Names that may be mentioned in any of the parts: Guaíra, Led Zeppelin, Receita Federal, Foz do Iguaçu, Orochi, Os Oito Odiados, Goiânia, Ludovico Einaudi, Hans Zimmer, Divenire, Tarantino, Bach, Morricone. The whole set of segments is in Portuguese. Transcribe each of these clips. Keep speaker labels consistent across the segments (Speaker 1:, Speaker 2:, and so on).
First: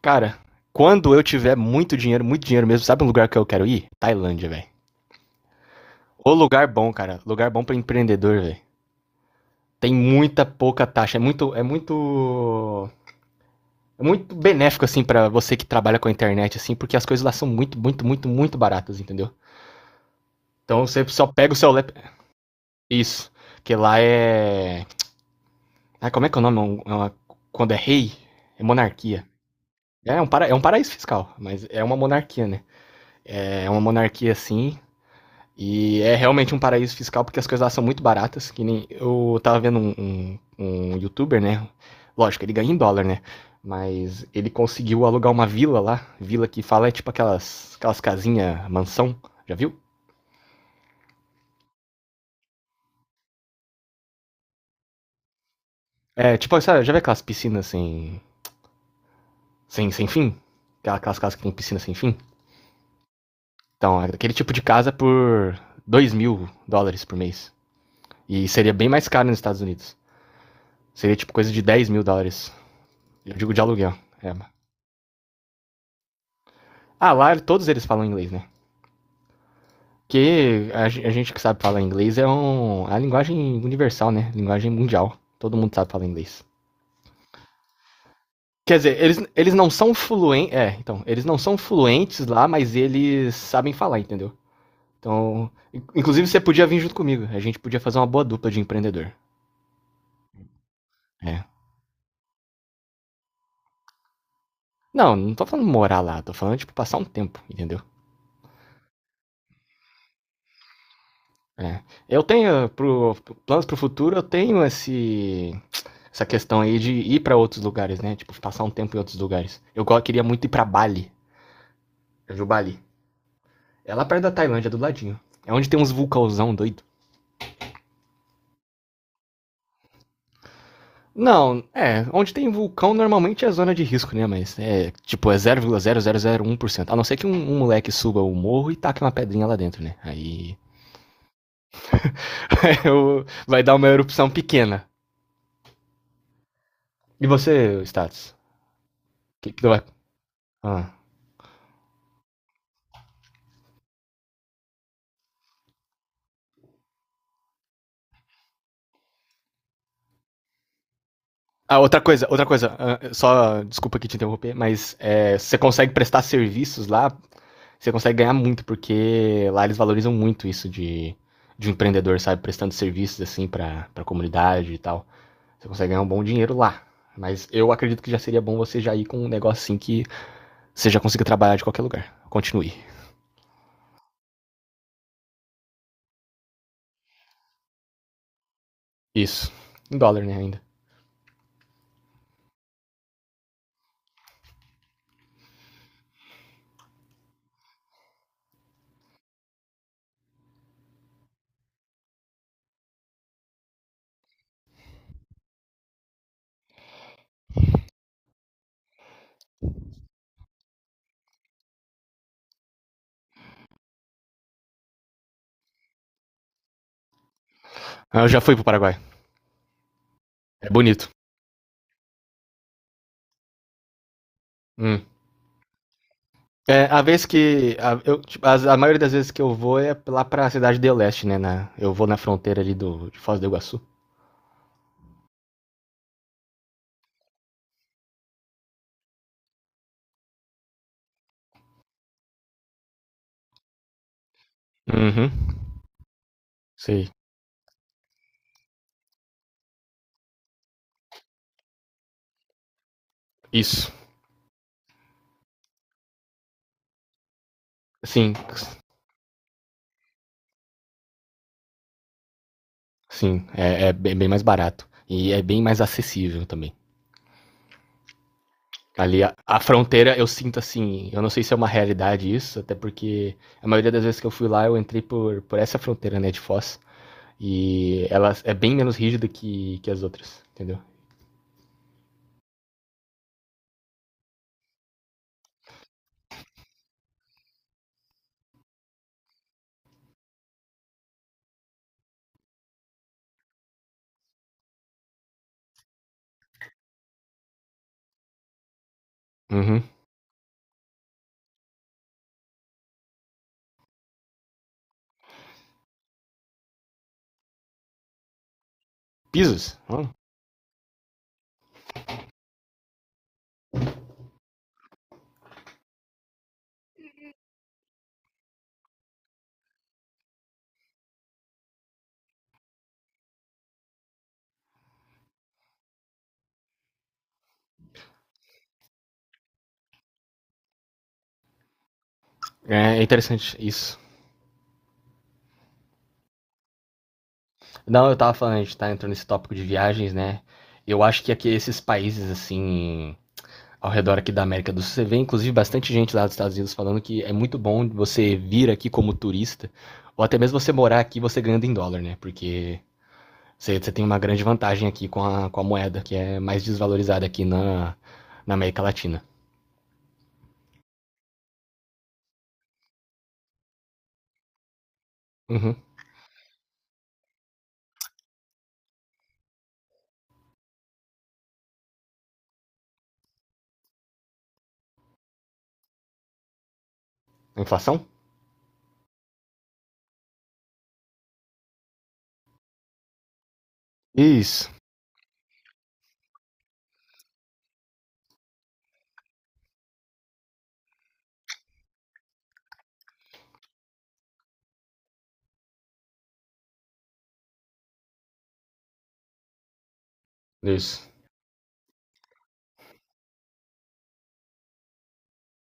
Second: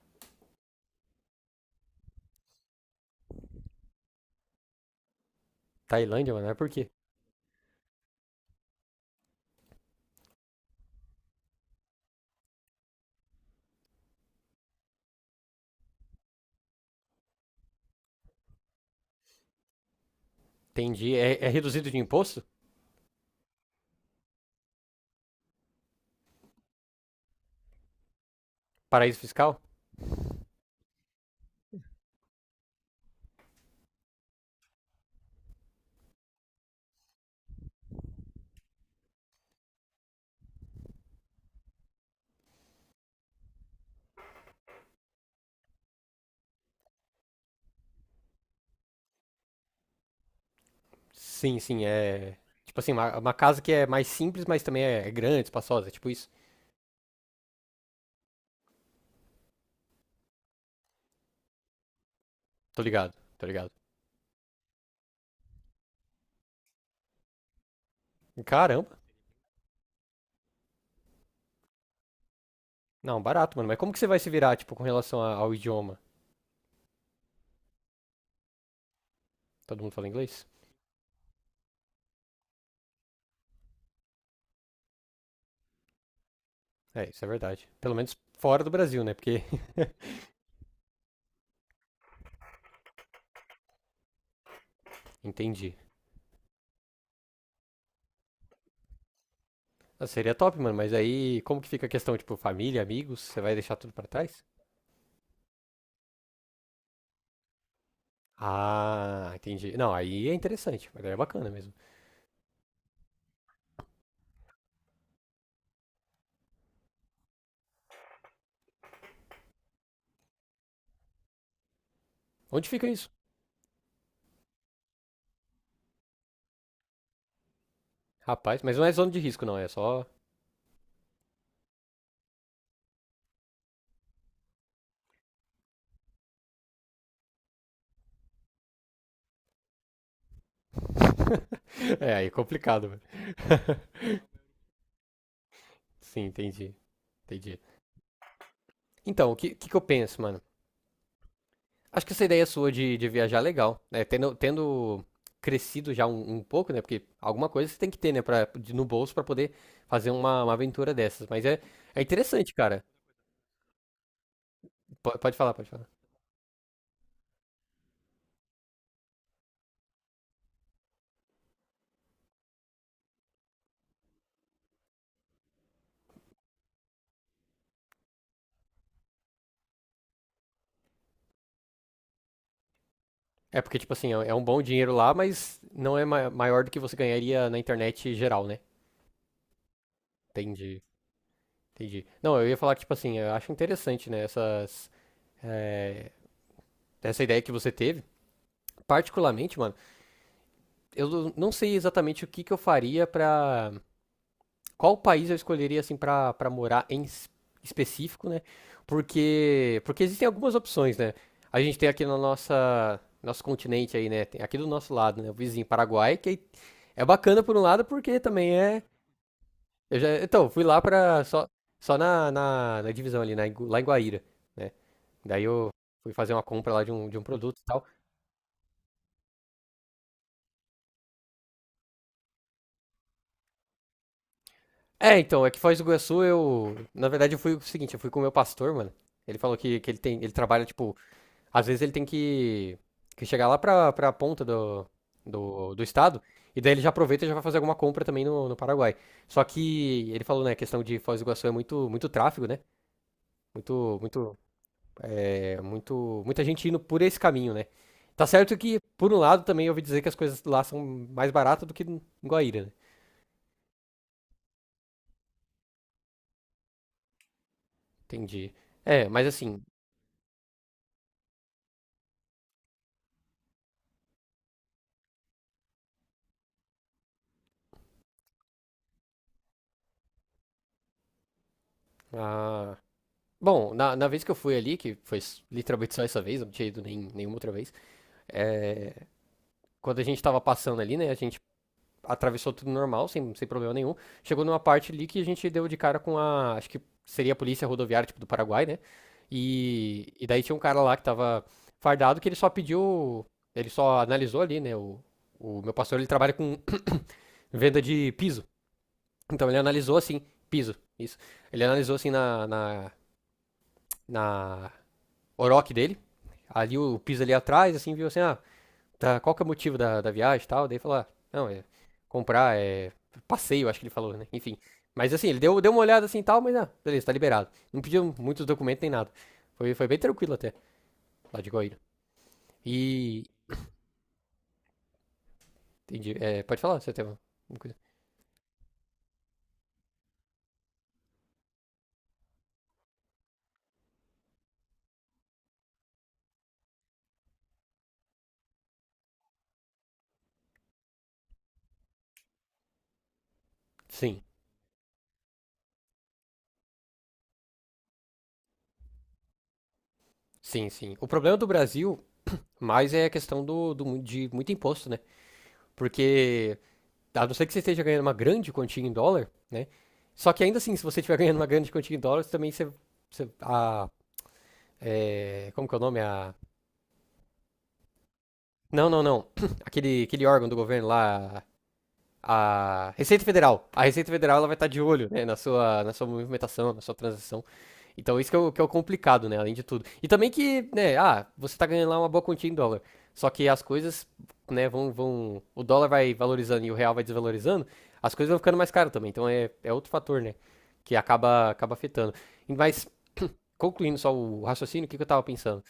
Speaker 1: Cara, quando eu tiver muito dinheiro mesmo, sabe um lugar que eu quero ir? Tailândia, velho. O
Speaker 2: Tailândia, mano, é
Speaker 1: lugar
Speaker 2: por quê?
Speaker 1: bom, cara. Lugar bom pra empreendedor, velho. Tem muita pouca taxa. É muito benéfico, assim, pra você que trabalha com a internet, assim, porque as coisas lá são muito, muito, muito, muito baratas, entendeu? Então você
Speaker 2: Entendi.
Speaker 1: só
Speaker 2: É
Speaker 1: pega o seu lap.
Speaker 2: reduzido de imposto?
Speaker 1: Isso. Que lá é. Ah, como é que é o nome? Quando é rei? É
Speaker 2: Paraíso
Speaker 1: monarquia.
Speaker 2: fiscal?
Speaker 1: É um paraíso fiscal, mas é uma monarquia, né? É uma monarquia assim. E é realmente um paraíso fiscal porque as coisas lá são muito baratas. Que nem eu tava vendo um youtuber, né? Lógico, ele ganha em dólar, né? Mas ele conseguiu alugar uma vila lá. Vila que fala é tipo aquelas casinhas mansão. Já viu?
Speaker 2: Sim, sim, é. Tipo assim, uma casa que é mais simples, mas também é grande, espaçosa, é tipo isso.
Speaker 1: É tipo, sabe, já vê aquelas piscinas sem fim? Aquelas casas que tem piscina sem fim?
Speaker 2: Tô ligado, tô ligado.
Speaker 1: Então, é aquele tipo de casa por US$ 2.000 por mês. E seria bem
Speaker 2: Caramba.
Speaker 1: mais caro nos Estados Unidos. Seria tipo coisa de US$ 10.000.
Speaker 2: Não,
Speaker 1: Eu digo
Speaker 2: barato,
Speaker 1: de
Speaker 2: mano. Mas como
Speaker 1: aluguel.
Speaker 2: que você vai se
Speaker 1: É,
Speaker 2: virar, tipo, com relação ao idioma?
Speaker 1: Ah, lá todos eles falam inglês, né?
Speaker 2: Todo mundo fala inglês?
Speaker 1: Porque a gente que sabe falar inglês é um, a linguagem universal, né? Linguagem mundial. Todo mundo sabe falar inglês.
Speaker 2: É, isso é verdade. Pelo menos fora do
Speaker 1: Quer dizer,
Speaker 2: Brasil, né?
Speaker 1: eles,
Speaker 2: Porque.
Speaker 1: eles não são fluentes. É, então, eles não são fluentes lá, mas eles sabem falar, entendeu? Então,
Speaker 2: Entendi.
Speaker 1: inclusive você podia vir junto comigo. A gente podia fazer uma boa dupla de empreendedor.
Speaker 2: Ah, seria top, mano, mas aí
Speaker 1: É.
Speaker 2: como que fica a questão, tipo, família, amigos? Você vai deixar tudo pra trás?
Speaker 1: Não, não tô falando morar lá, tô falando, tipo, passar um tempo, entendeu?
Speaker 2: Ah, entendi. Não, aí é interessante, mas aí é bacana mesmo.
Speaker 1: É. Eu tenho, pro, planos pro futuro, eu tenho essa questão aí de ir para outros lugares, né? Tipo, passar um tempo em outros lugares. Eu queria muito ir para Bali,
Speaker 2: Onde
Speaker 1: Jubali.
Speaker 2: fica isso?
Speaker 1: É lá perto da Tailândia, do ladinho. É onde tem uns vulcãozão doido.
Speaker 2: Rapaz, mas não é zona de risco, não, é só.
Speaker 1: Não, é, onde tem vulcão normalmente é zona de risco, né? Mas é, tipo, é zero vírgula zero zero zero vírgula um por cento. A não ser que um moleque suba o morro e taque uma pedrinha lá dentro, né? Aí
Speaker 2: É, aí é complicado, velho.
Speaker 1: vai dar uma erupção pequena.
Speaker 2: Sim, entendi.
Speaker 1: E
Speaker 2: Entendi.
Speaker 1: você, Status?
Speaker 2: Então,
Speaker 1: Que
Speaker 2: que
Speaker 1: vai...
Speaker 2: eu penso, mano?
Speaker 1: Ah.
Speaker 2: Acho que essa ideia sua de viajar é legal, né? Tendo crescido já um pouco, né? Porque alguma coisa você tem que ter, né? No bolso pra poder fazer uma aventura dessas. Mas é,
Speaker 1: Ah, outra
Speaker 2: é
Speaker 1: coisa, outra
Speaker 2: interessante,
Speaker 1: coisa,
Speaker 2: cara.
Speaker 1: ah, só desculpa que te interromper, mas
Speaker 2: Pode
Speaker 1: é,
Speaker 2: falar,
Speaker 1: você
Speaker 2: pode falar.
Speaker 1: consegue prestar serviços lá, você consegue ganhar muito, porque lá eles valorizam muito isso de um empreendedor, sabe? Prestando serviços, assim, pra, pra comunidade e tal. Você consegue ganhar um bom dinheiro lá. Mas eu acredito que já seria bom você já ir com um negócio assim que você já consiga trabalhar de qualquer lugar. Continue.
Speaker 2: É porque, tipo assim, é um bom dinheiro lá, mas não é maior do que você ganharia na internet geral, né?
Speaker 1: Isso. Em dólar, né, ainda.
Speaker 2: Entendi. Entendi. Não, eu ia falar que, tipo assim, eu acho interessante, né, eh, essa ideia que você teve. Particularmente, mano, eu não sei exatamente o que que eu faria pra. Qual país eu escolheria, assim, pra morar em específico, né? Porque existem algumas opções, né? A gente tem aqui na nosso continente aí, né? Tem aqui do nosso lado, né? O vizinho Paraguai, que é bacana por um lado, porque
Speaker 1: Ah, eu já fui
Speaker 2: também
Speaker 1: pro
Speaker 2: é.
Speaker 1: Paraguai.
Speaker 2: Eu já, então, fui
Speaker 1: É
Speaker 2: lá
Speaker 1: bonito.
Speaker 2: pra. Só na, na divisão ali, lá em Guaíra, né?
Speaker 1: Hum.
Speaker 2: Daí eu fui fazer uma compra
Speaker 1: É,
Speaker 2: lá de
Speaker 1: a
Speaker 2: de um
Speaker 1: vez
Speaker 2: produto e
Speaker 1: que.
Speaker 2: tal.
Speaker 1: A, eu, tipo, a maioria das vezes que eu vou é lá pra cidade do Leste, né? Na- eu vou na fronteira ali do, de Foz do Iguaçu.
Speaker 2: É, então, é que Foz do Iguaçu eu. Na verdade, eu fui o seguinte, eu fui com o meu pastor, mano. Ele falou que, ele tem. Ele trabalha, tipo, às vezes ele tem que chegar lá pra, ponta do,
Speaker 1: Uhum.
Speaker 2: do, do estado. E daí ele já
Speaker 1: Sei.
Speaker 2: aproveita e já vai fazer alguma compra também no Paraguai. Só que ele falou, né, a questão de Foz do Iguaçu é muito, muito tráfego, né?
Speaker 1: Isso.
Speaker 2: Muito, muito, muita gente indo por esse caminho, né? Tá
Speaker 1: Sim,
Speaker 2: certo que, por um lado, também eu ouvi dizer que as coisas lá são mais baratas do que em Guaíra, né?
Speaker 1: sim, é, é bem mais barato. E é bem mais acessível também.
Speaker 2: Entendi. É,
Speaker 1: Ali,
Speaker 2: mas
Speaker 1: a
Speaker 2: assim,
Speaker 1: fronteira, eu sinto assim, eu não sei se é uma realidade isso, até porque a maioria das vezes que eu fui lá, eu entrei por essa fronteira, né, de Foz. E ela é bem menos rígida que as outras, entendeu?
Speaker 2: ah, bom, na vez que eu fui ali, que foi literalmente só essa vez, eu não tinha ido nem, nenhuma outra vez, é, quando a gente tava passando ali, né, a gente atravessou tudo normal, sem problema nenhum, chegou numa parte ali que a gente deu de cara com a, acho que seria a polícia rodoviária, tipo, do Paraguai, né,
Speaker 1: Uhum.
Speaker 2: e daí tinha um cara lá que tava fardado que ele só pediu, ele só analisou ali, né, o meu pastor, ele trabalha com venda de piso, então ele
Speaker 1: Pisos?
Speaker 2: analisou
Speaker 1: Ó.
Speaker 2: assim, piso, isso, ele analisou assim na na Orochi dele. Ali o piso ali atrás, assim, viu assim, ah, tá, qual que é o motivo da viagem e tal. Daí falou, ah, não, é comprar, é passeio, acho que ele falou, né? Enfim. Mas assim, ele deu, uma olhada assim e tal, mas ah, beleza, tá liberado. Não pediu muitos documentos nem nada. Foi bem tranquilo até, lá de Goiânia.
Speaker 1: É
Speaker 2: E.
Speaker 1: interessante isso.
Speaker 2: Entendi. É, pode falar, você tem uma coisa?
Speaker 1: Não, eu tava falando, a gente tá entrando nesse tópico de viagens, né? Eu acho que aqui esses países, assim, ao redor aqui da América do Sul. Você vê, inclusive, bastante gente lá dos Estados Unidos falando que é muito bom você vir aqui como turista, ou até mesmo você morar aqui você ganhando em dólar, né? Porque você, você tem uma
Speaker 2: Sim,
Speaker 1: grande vantagem aqui com a moeda, que é mais desvalorizada aqui na, na América Latina.
Speaker 2: sim, sim. O problema do Brasil mais é a questão de muito imposto, né?
Speaker 1: Uhum.
Speaker 2: Porque a não ser que você esteja ganhando uma grande quantia em dólar, né? Só que ainda assim, se você estiver ganhando uma grande quantia em dólares, também você. Você- a, é, como que é o nome?
Speaker 1: A inflação?
Speaker 2: Não, não, não. Aquele órgão do governo lá. A Receita Federal. A Receita Federal ela vai estar
Speaker 1: Isso.
Speaker 2: de olho, né, na sua, movimentação, na sua transação. Então isso que é, que é o complicado, né? Além de tudo. E também que, né, ah, você tá ganhando lá uma boa quantia em dólar. Só que as coisas, né, vão. O dólar vai valorizando e o real vai desvalorizando, as coisas vão ficando mais caras também. Então é outro fator, né? Que
Speaker 1: Isso.
Speaker 2: acaba afetando. Mas, concluindo só o raciocínio, o que, que eu tava pensando?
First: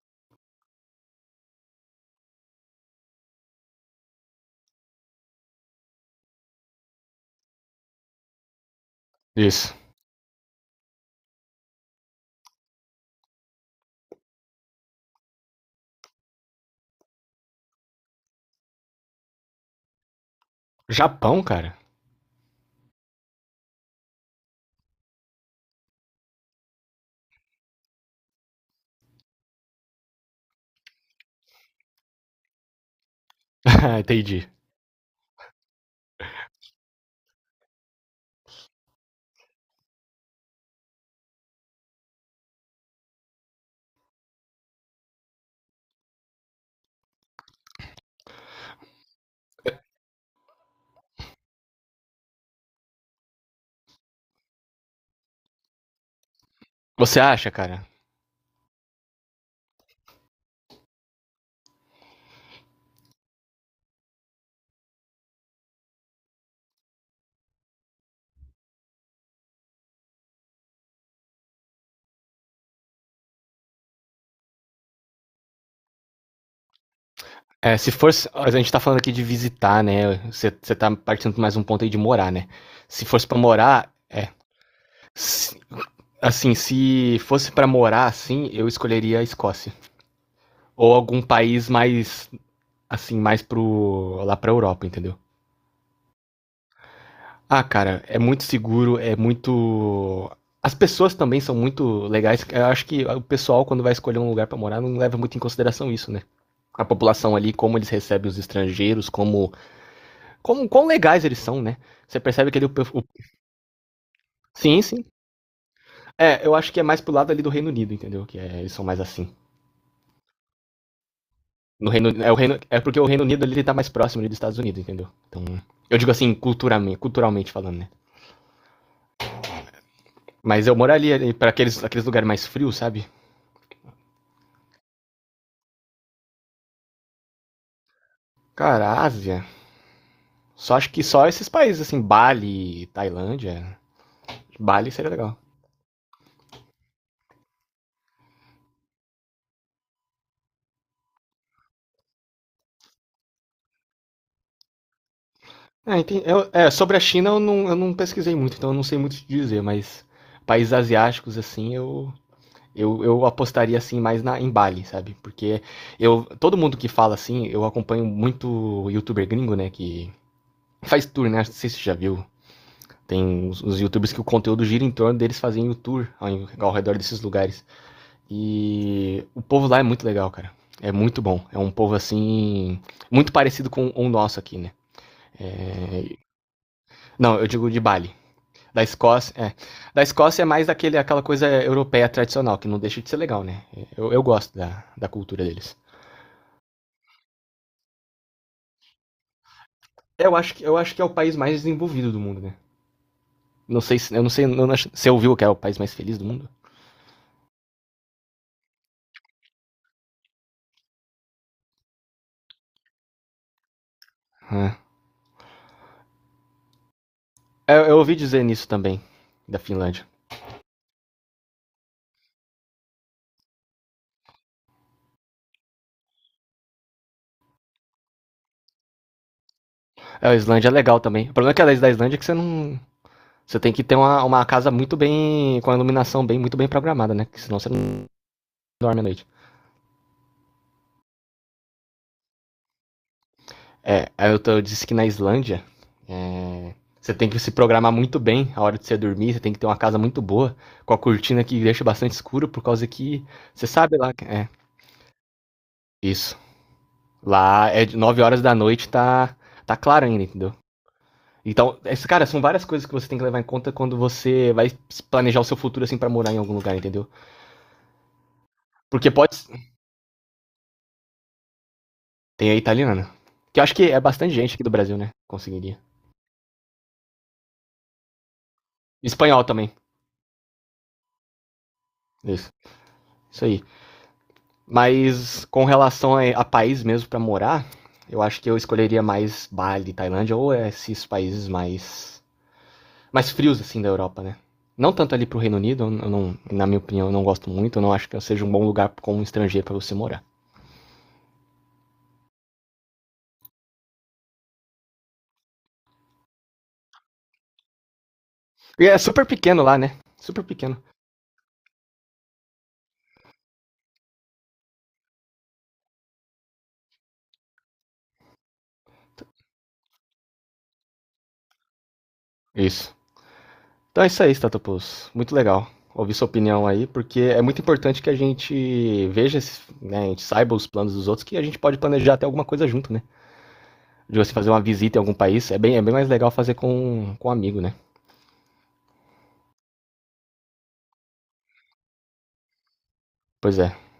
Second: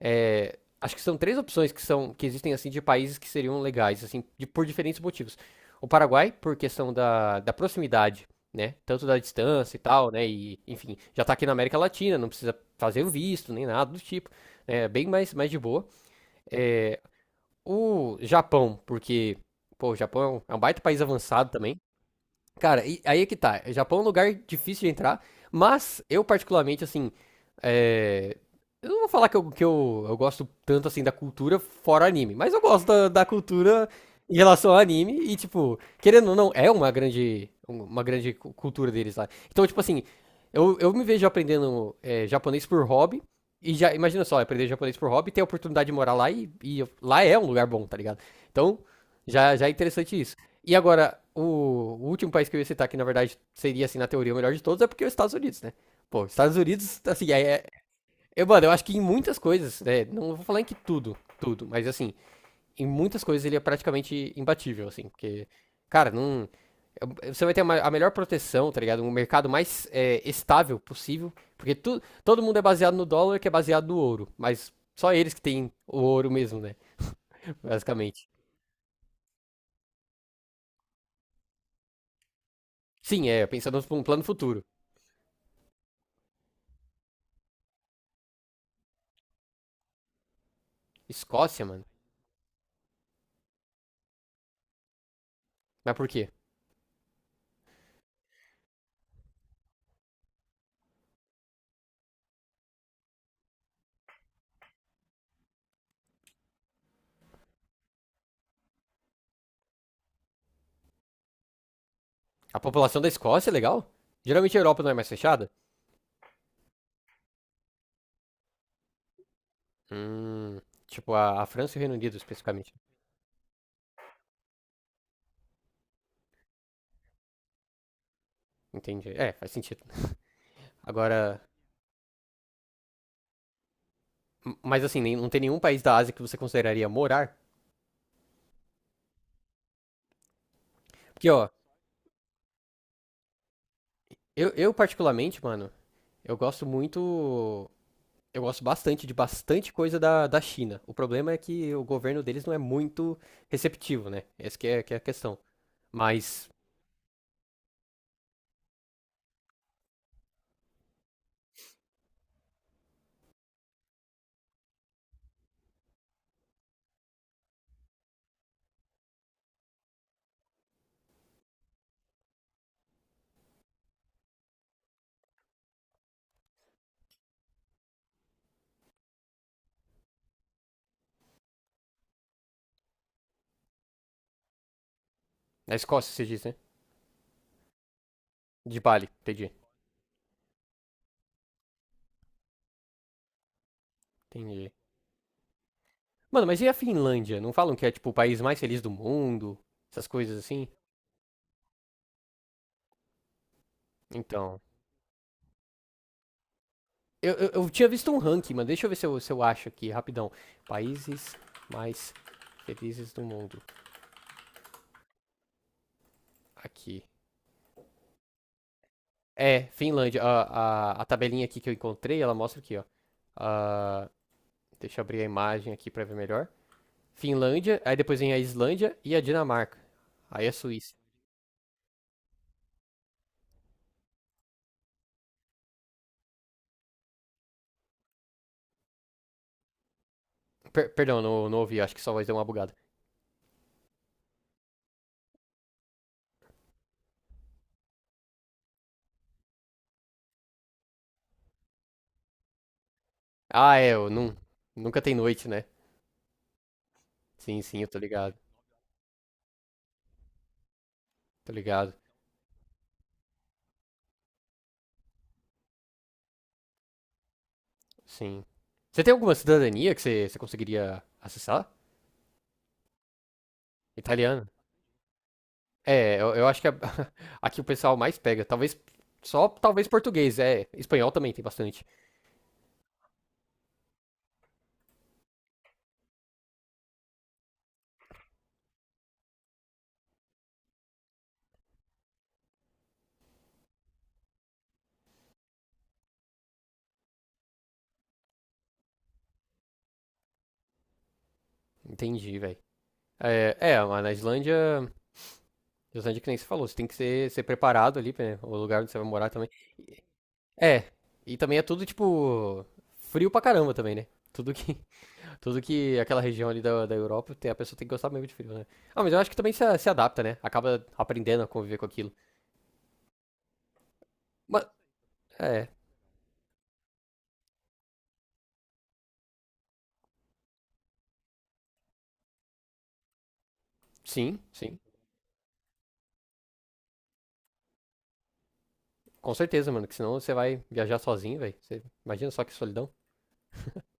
Speaker 2: É, acho que são três opções que existem assim de países que seriam legais assim por diferentes motivos. O Paraguai, por questão da proximidade, né, tanto da
Speaker 1: Isso.
Speaker 2: distância e tal, né, e enfim já tá aqui na América Latina, não precisa fazer o visto nem nada do tipo, né, é bem mais de boa. É, o Japão, porque pô, o Japão é é um baita país
Speaker 1: Japão,
Speaker 2: avançado
Speaker 1: cara?
Speaker 2: também. Cara, aí é que tá. Japão é um lugar difícil de entrar, mas eu particularmente, assim, é, eu não vou falar que eu gosto tanto, assim, da cultura fora anime, mas eu gosto da cultura em
Speaker 1: Entendi.
Speaker 2: relação ao anime e, tipo, querendo ou não, é uma grande cultura deles lá. Então, tipo assim, eu me vejo aprendendo japonês por hobby e já, imagina só, aprender japonês por hobby, ter a oportunidade de morar lá lá é um lugar bom, tá ligado? Então, já, já é interessante isso. E agora, o último país que eu ia citar, que na verdade seria, assim, na teoria o melhor de todos, é porque é os Estados Unidos, né? Pô, Estados Unidos,
Speaker 1: Você
Speaker 2: assim, é,
Speaker 1: acha,
Speaker 2: é-
Speaker 1: cara?
Speaker 2: Eu, mano, eu acho que em muitas coisas, né, não vou falar em que tudo, tudo, mas assim, em muitas coisas ele é praticamente imbatível, assim, porque, cara, não, você vai ter a melhor proteção, tá ligado? Um mercado mais estável possível, porque todo mundo é baseado no dólar, que é baseado no ouro, mas só eles que têm o ouro mesmo, né,
Speaker 1: É, se fosse.
Speaker 2: basicamente.
Speaker 1: A gente tá falando aqui de visitar, né? Você tá partindo mais um ponto aí de morar, né? Se fosse
Speaker 2: Sim,
Speaker 1: pra
Speaker 2: é, pensando
Speaker 1: morar,
Speaker 2: num plano
Speaker 1: é.
Speaker 2: futuro.
Speaker 1: Se- Assim, se fosse pra morar assim, eu escolheria a Escócia. Ou algum
Speaker 2: Escócia,
Speaker 1: país
Speaker 2: mano,
Speaker 1: mais, assim, mais pro. Lá pra Europa, entendeu?
Speaker 2: mas por quê?
Speaker 1: Ah, cara, é muito seguro, é muito. As pessoas também são muito legais. Eu acho que o pessoal, quando vai escolher um lugar pra morar, não leva muito em consideração isso, né? A população ali, como eles recebem os estrangeiros, como. Como quão legais eles são, né? Você percebe que
Speaker 2: A
Speaker 1: ele. O-
Speaker 2: população da Escócia é legal? Geralmente a
Speaker 1: Sim,
Speaker 2: Europa não é
Speaker 1: sim.
Speaker 2: mais fechada?
Speaker 1: É, eu acho que é mais pro lado ali do Reino Unido, entendeu? Que é, eles são mais assim.
Speaker 2: Hum, tipo a França e o
Speaker 1: No
Speaker 2: Reino
Speaker 1: Reino,
Speaker 2: Unido
Speaker 1: é, o Reino,
Speaker 2: especificamente.
Speaker 1: é porque o Reino Unido ele tá mais próximo ali dos Estados Unidos, entendeu? Então, eu digo assim, culturalmente, culturalmente falando, né?
Speaker 2: Entendi. É, faz sentido.
Speaker 1: Mas eu moraria ali
Speaker 2: Agora,
Speaker 1: pra aqueles, aqueles lugares mais frios, sabe?
Speaker 2: mas assim, não tem nenhum país da Ásia que você consideraria morar?
Speaker 1: Cara, Ásia. Só acho que só
Speaker 2: Porque,
Speaker 1: esses
Speaker 2: ó,
Speaker 1: países, assim, Bali, Tailândia.
Speaker 2: eu
Speaker 1: Bali seria legal.
Speaker 2: particularmente, mano, eu gosto muito. Eu gosto bastante de bastante coisa da China. O problema é que o governo deles não é muito receptivo, né? Essa que é a questão.
Speaker 1: É, entendi, eu,
Speaker 2: Mas,
Speaker 1: é, sobre a China eu não pesquisei muito, então eu não sei muito te dizer, mas países asiáticos, assim, eu apostaria, assim, mais na, em Bali, sabe? Porque eu, todo mundo que fala assim, eu acompanho muito youtuber gringo, né, que faz tour, né? Não sei se você já viu. Tem os youtubers que o conteúdo gira em torno deles fazendo tour ao, ao redor desses lugares. E o povo lá é muito legal, cara. É muito bom. É um povo assim. Muito parecido com o nosso aqui, né?
Speaker 2: na Escócia se diz, né?
Speaker 1: Não, eu digo de Bali.
Speaker 2: De
Speaker 1: Da
Speaker 2: Bali,
Speaker 1: Escócia,
Speaker 2: entendi.
Speaker 1: é. Da Escócia é mais daquele, aquela coisa europeia tradicional, que não deixa de ser legal, né? Eu gosto
Speaker 2: Entendi.
Speaker 1: da cultura deles.
Speaker 2: Mano, mas e a Finlândia? Não falam que é, tipo, o país mais feliz do mundo? Essas coisas assim?
Speaker 1: Eu acho que é o país mais desenvolvido do mundo, né? Não sei se. Eu não sei. Eu
Speaker 2: Então.
Speaker 1: não, você ouviu que é o país mais feliz do mundo?
Speaker 2: Eu tinha visto um ranking, mano. Deixa eu ver se eu acho aqui, rapidão. Países mais felizes do mundo.
Speaker 1: Ah,
Speaker 2: Aqui.
Speaker 1: eu ouvi dizer nisso também, da
Speaker 2: É,
Speaker 1: Finlândia.
Speaker 2: Finlândia. A tabelinha aqui que eu encontrei, ela mostra aqui, ó. Ah, deixa eu abrir a imagem aqui pra ver melhor. Finlândia, aí depois vem a Islândia e a Dinamarca.
Speaker 1: É, a
Speaker 2: Aí a
Speaker 1: Islândia é
Speaker 2: Suíça.
Speaker 1: legal também. O problema é que a lei da Islândia é que você não. Você tem que ter uma casa muito bem. Com a iluminação bem, muito bem programada, né? Porque senão você não dorme à noite.
Speaker 2: Perdão, não ouvi, acho que só vai dar uma bugada.
Speaker 1: É, eu disse que na Islândia. É, você tem que se programar muito bem a hora de você dormir. Você tem que ter uma casa muito boa, com a cortina que deixa bastante escuro, por causa que. Você
Speaker 2: Ah, é,
Speaker 1: sabe
Speaker 2: eu
Speaker 1: lá.
Speaker 2: não,
Speaker 1: É,
Speaker 2: nunca tem noite, né?
Speaker 1: isso.
Speaker 2: Sim,
Speaker 1: Lá
Speaker 2: sim,
Speaker 1: é
Speaker 2: eu
Speaker 1: de
Speaker 2: tô
Speaker 1: 9
Speaker 2: ligado.
Speaker 1: horas da noite, tá. Tá claro ainda, entendeu?
Speaker 2: Tá
Speaker 1: Então,
Speaker 2: ligado?
Speaker 1: cara, são várias coisas que você tem que levar em conta quando você vai planejar o seu futuro, assim, para morar em algum lugar, entendeu?
Speaker 2: Sim. Você
Speaker 1: Porque
Speaker 2: tem alguma
Speaker 1: pode.
Speaker 2: cidadania que você conseguiria acessar?
Speaker 1: Tem a italiana. Que eu acho que é bastante
Speaker 2: Italiana?
Speaker 1: gente aqui do Brasil, né? Conseguiria.
Speaker 2: É, eu acho que aqui o pessoal mais pega. Talvez.
Speaker 1: Espanhol
Speaker 2: Só
Speaker 1: também.
Speaker 2: talvez português. É, espanhol também tem bastante.
Speaker 1: Isso. Isso aí. Mas com relação a país mesmo para morar, eu acho que eu escolheria mais Bali, Tailândia ou esses países mais frios assim da Europa, né? Não tanto ali pro Reino Unido, eu não, na minha opinião, eu não gosto muito, eu não acho que seja um bom lugar como um estrangeiro para você morar.
Speaker 2: Entendi, velho. Mas na Islândia. Na Islândia, que nem você falou, você tem que ser preparado ali, né? O lugar
Speaker 1: E
Speaker 2: onde
Speaker 1: é
Speaker 2: você vai
Speaker 1: super
Speaker 2: morar também.
Speaker 1: pequeno lá, né? Super pequeno.
Speaker 2: É. E também é tudo, tipo. Frio pra caramba também, né? Tudo que. Tudo que aquela região ali da Europa, tem, a pessoa tem que gostar mesmo de frio, né? Ah, mas eu acho que também se adapta, né? Acaba aprendendo a conviver com aquilo.
Speaker 1: Isso. Então é isso aí,
Speaker 2: Mas,
Speaker 1: Statopus. Muito
Speaker 2: é,
Speaker 1: legal ouvir sua opinião aí, porque é muito importante que a gente veja, esses- né, a gente saiba os planos dos outros, que a gente pode planejar até alguma coisa junto, né? De você
Speaker 2: sim,
Speaker 1: fazer uma
Speaker 2: sim.
Speaker 1: visita em algum país, é bem mais legal fazer com um amigo, né?
Speaker 2: Com certeza, mano, que senão você vai viajar sozinho, velho. Imagina só que solidão.
Speaker 1: Pois é.